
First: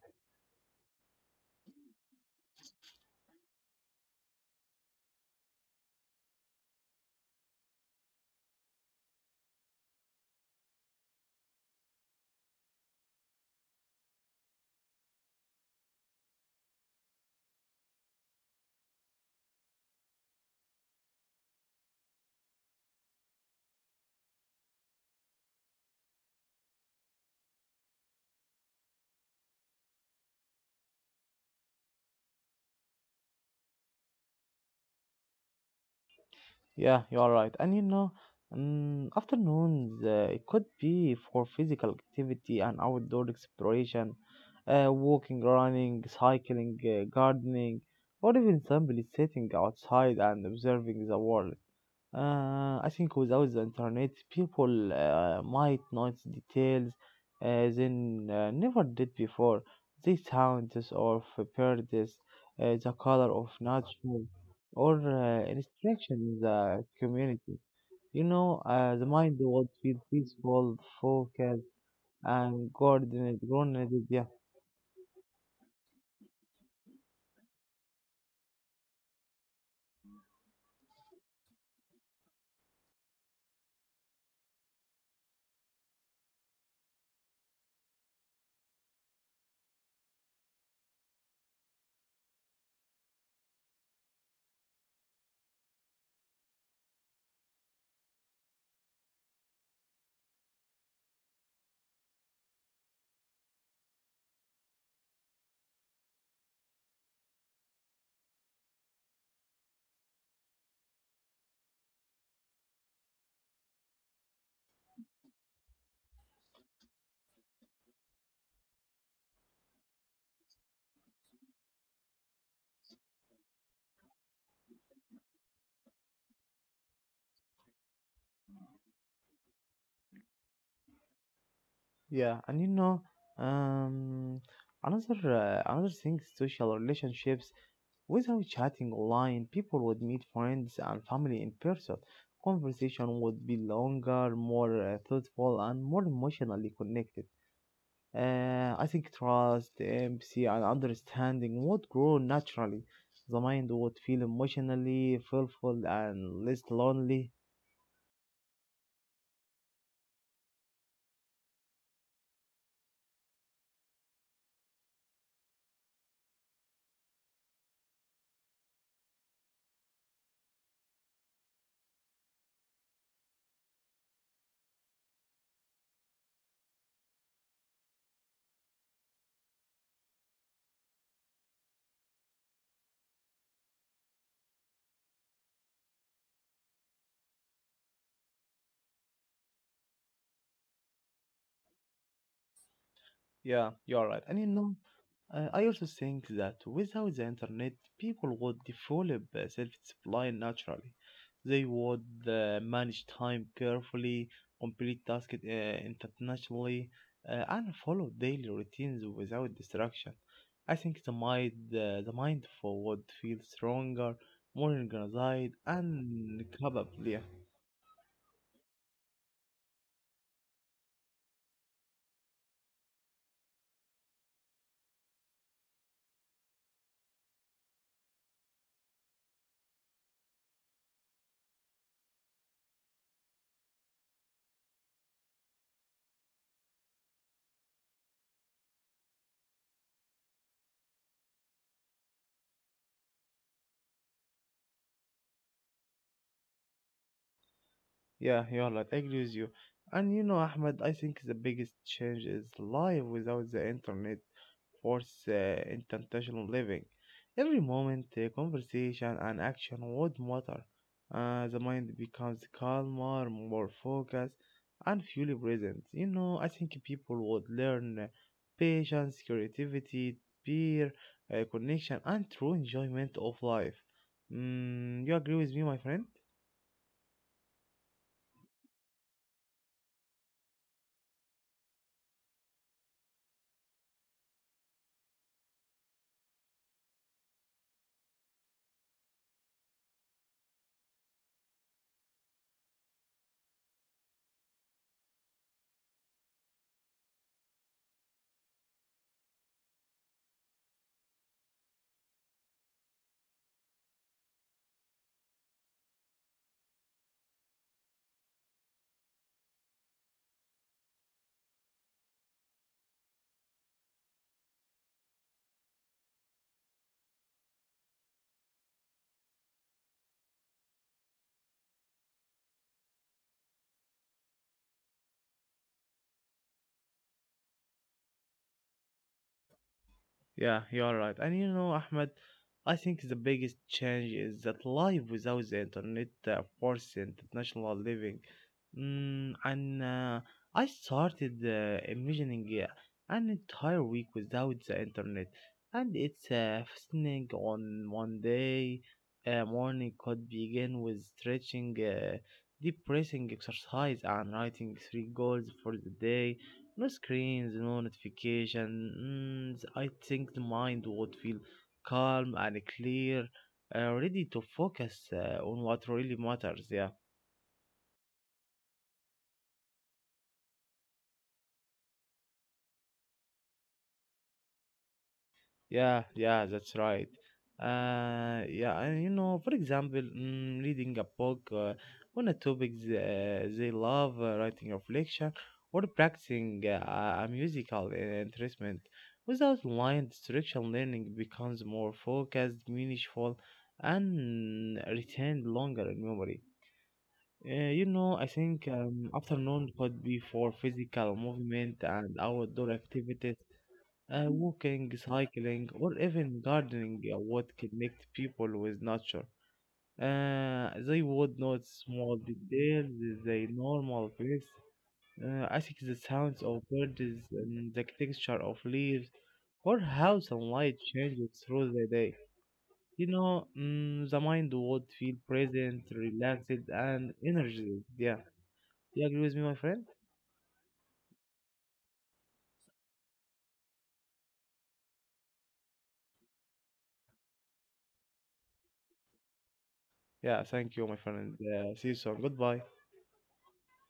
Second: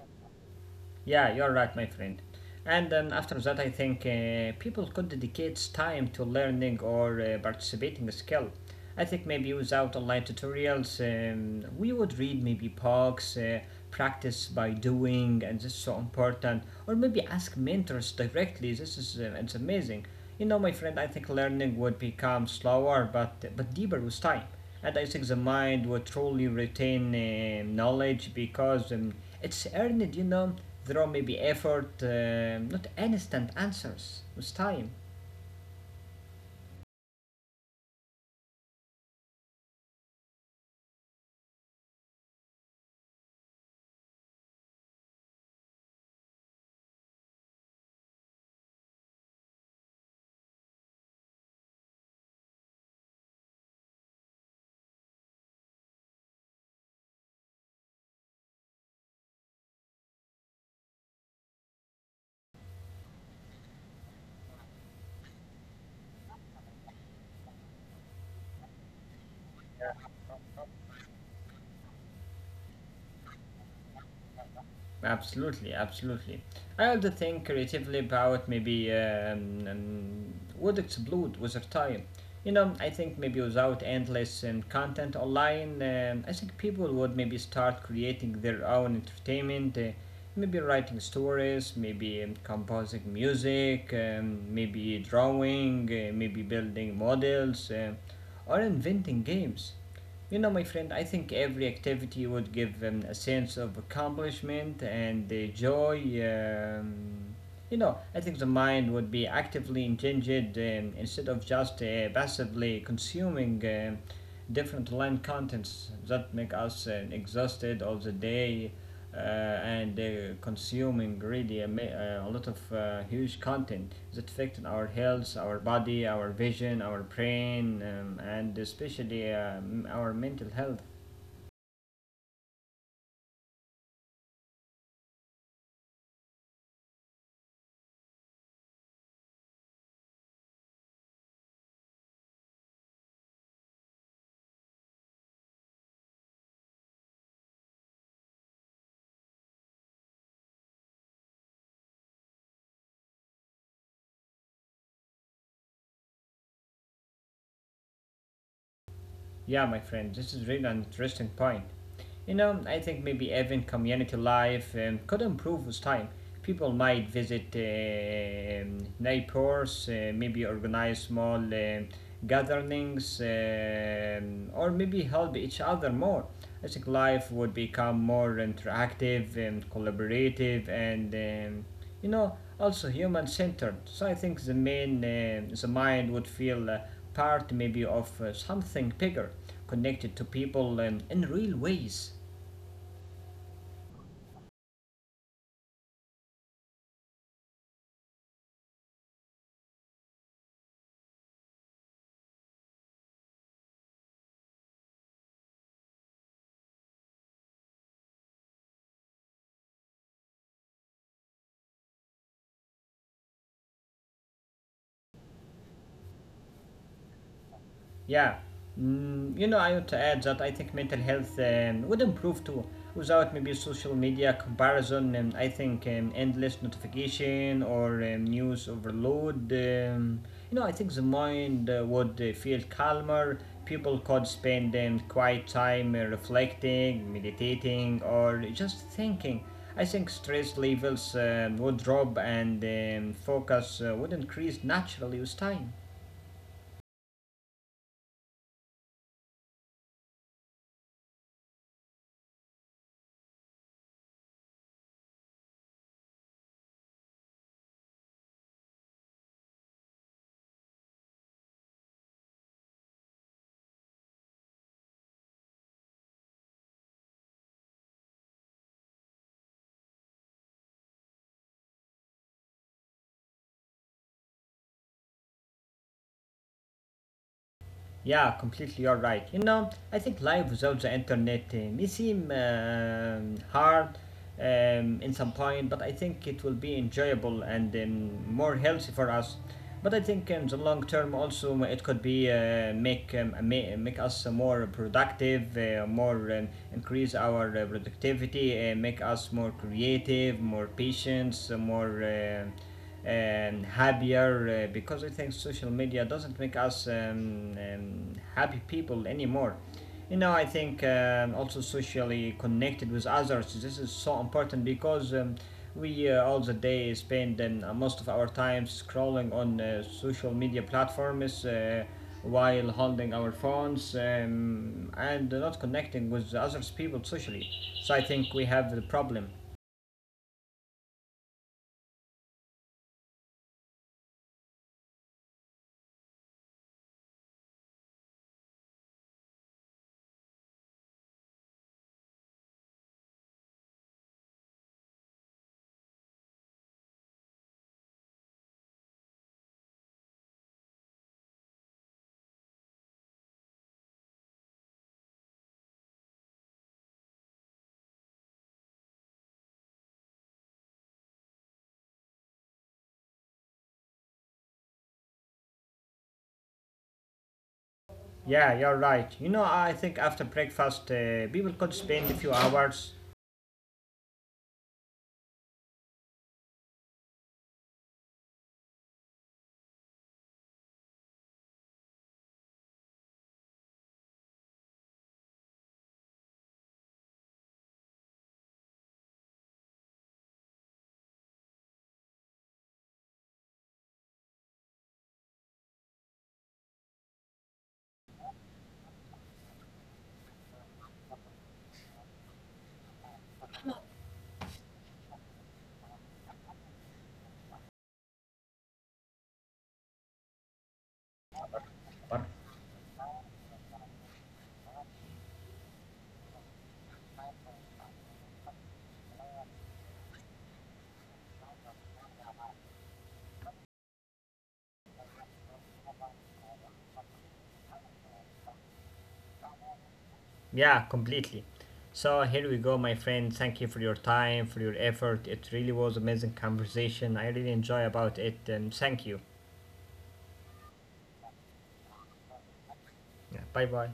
Yeah, you're right, my friend. And then after that, I think people could dedicate time to learning or participating a skill. I think maybe without online tutorials, we would read maybe books, practice by doing, and this is so important. Or maybe ask mentors directly. This is it's amazing. You know, my friend, I think learning would become slower but deeper with time. And I think the mind would truly retain knowledge because it's earned, you know. There may be effort, not instant answers with time. Yeah, you are right. And you know, afternoons it could be for physical activity and outdoor exploration, walking, running, cycling, gardening, or even simply sitting outside and observing the world. I think without the internet, people might notice details they never did before. The sounds of birds, the color of nature, or instruction in the community. You know, the mind would feel peaceful, focused, and grounded. Yeah, Absolutely, absolutely. I also think creatively about maybe would explode with time. You know, I think maybe without endless content online, I think people would maybe start creating their own entertainment. Maybe writing stories, maybe composing music, maybe drawing, maybe building models, or inventing games. You know, my friend, I think every activity would give them a sense of accomplishment and joy. Um, you know, I think the mind would be actively engaged instead of just passively consuming. Different land contents that make us exhausted of the day and consuming really a lot of huge content that affect our health, our body, our vision, our brain, and especially our mental health. yeah. And you know, um, another another thing, social relationships. Without chatting online, people would meet friends and family in person. Conversation would be longer, more thoughtful, and more emotionally connected. I think trust, empathy, and understanding would grow naturally. The mind would feel emotionally fulfilled and less lonely. Yeah, my friend, this is really an interesting point. You know, I think maybe even community life could improve with time. People might visit neighbors, maybe organize small gatherings, or maybe help each other more. I think life would become more interactive and collaborative and you know, also human-centered. So I think the mind would feel part maybe of something bigger, connected to people in real ways. Yeah, you're right. And you know, I also think that without the internet, people would develop self-discipline naturally. They would manage time carefully, complete tasks internationally, and follow daily routines without distraction. I think the mind for would feel stronger, more organized, and capable. Yeah. Yeah, you know, I want to add that I think mental health would improve too without maybe social media comparison. I think endless notification or news overload. You know, I think the mind would feel calmer. People could spend quiet time reflecting, meditating, or just thinking. I think stress levels would drop and focus would increase naturally with time. Yeah, you're right. I agree with you. And you know, Ahmed, I think the biggest change is life without the internet force intentional living. Every moment, conversation, and action would matter. The mind becomes calmer, more focused, and fully present. You know, I think people would learn patience, creativity, peer connection, and true enjoyment of life. You agree with me, my friend? Yeah, completely, you're right. You know, I think life without the internet may seem hard in some point, but I think it will be enjoyable and more healthy for us. But I think in the long term, also it could be make make us more productive, more increase our productivity, make us more creative, more patience, more, happier because I think social media doesn't make us happy people anymore. You know, I think also socially connected with others. This is so important because we all the day spend most of our time scrolling on social media platforms while holding our phones and not connecting with others people socially. So I think we have the problem. Yeah, you're right. And you know, Ahmed, I think the biggest change is that life without the internet forced international living. And I started imagining an entire week without the internet. And it's fascinating on one day. Morning could begin with stretching, deep breathing exercise, and writing three goals for the day. No screens, no notifications. I think the mind would feel calm and clear, ready to focus on what really matters. Yeah. Yeah, you're right. You know, I think after breakfast, people could spend a few hours. Yeah, yeah, that's right. Yeah, and you know, for example, reading a book on a topic they love, writing reflection, or practicing a musical instrument. Without line distraction, learning becomes more focused, meaningful, and retained longer in memory. You know, I think afternoon could be for physical movement and outdoor activities walking, cycling, or even gardening would connect people with nature. They would notice small Or, details they normal things. I think the sounds of birds and the texture of leaves, or how sunlight changes through the day. You know, the mind would feel present, relaxed, and energized. Yeah, you agree with me, my friend? yeah, completely. So here we go, my friend. Thank you for your time, for your effort. It really was amazing conversation. I really enjoy about it. Thank you. Yeah, thank you, my friend. See you soon. Goodbye. Yeah, bye bye.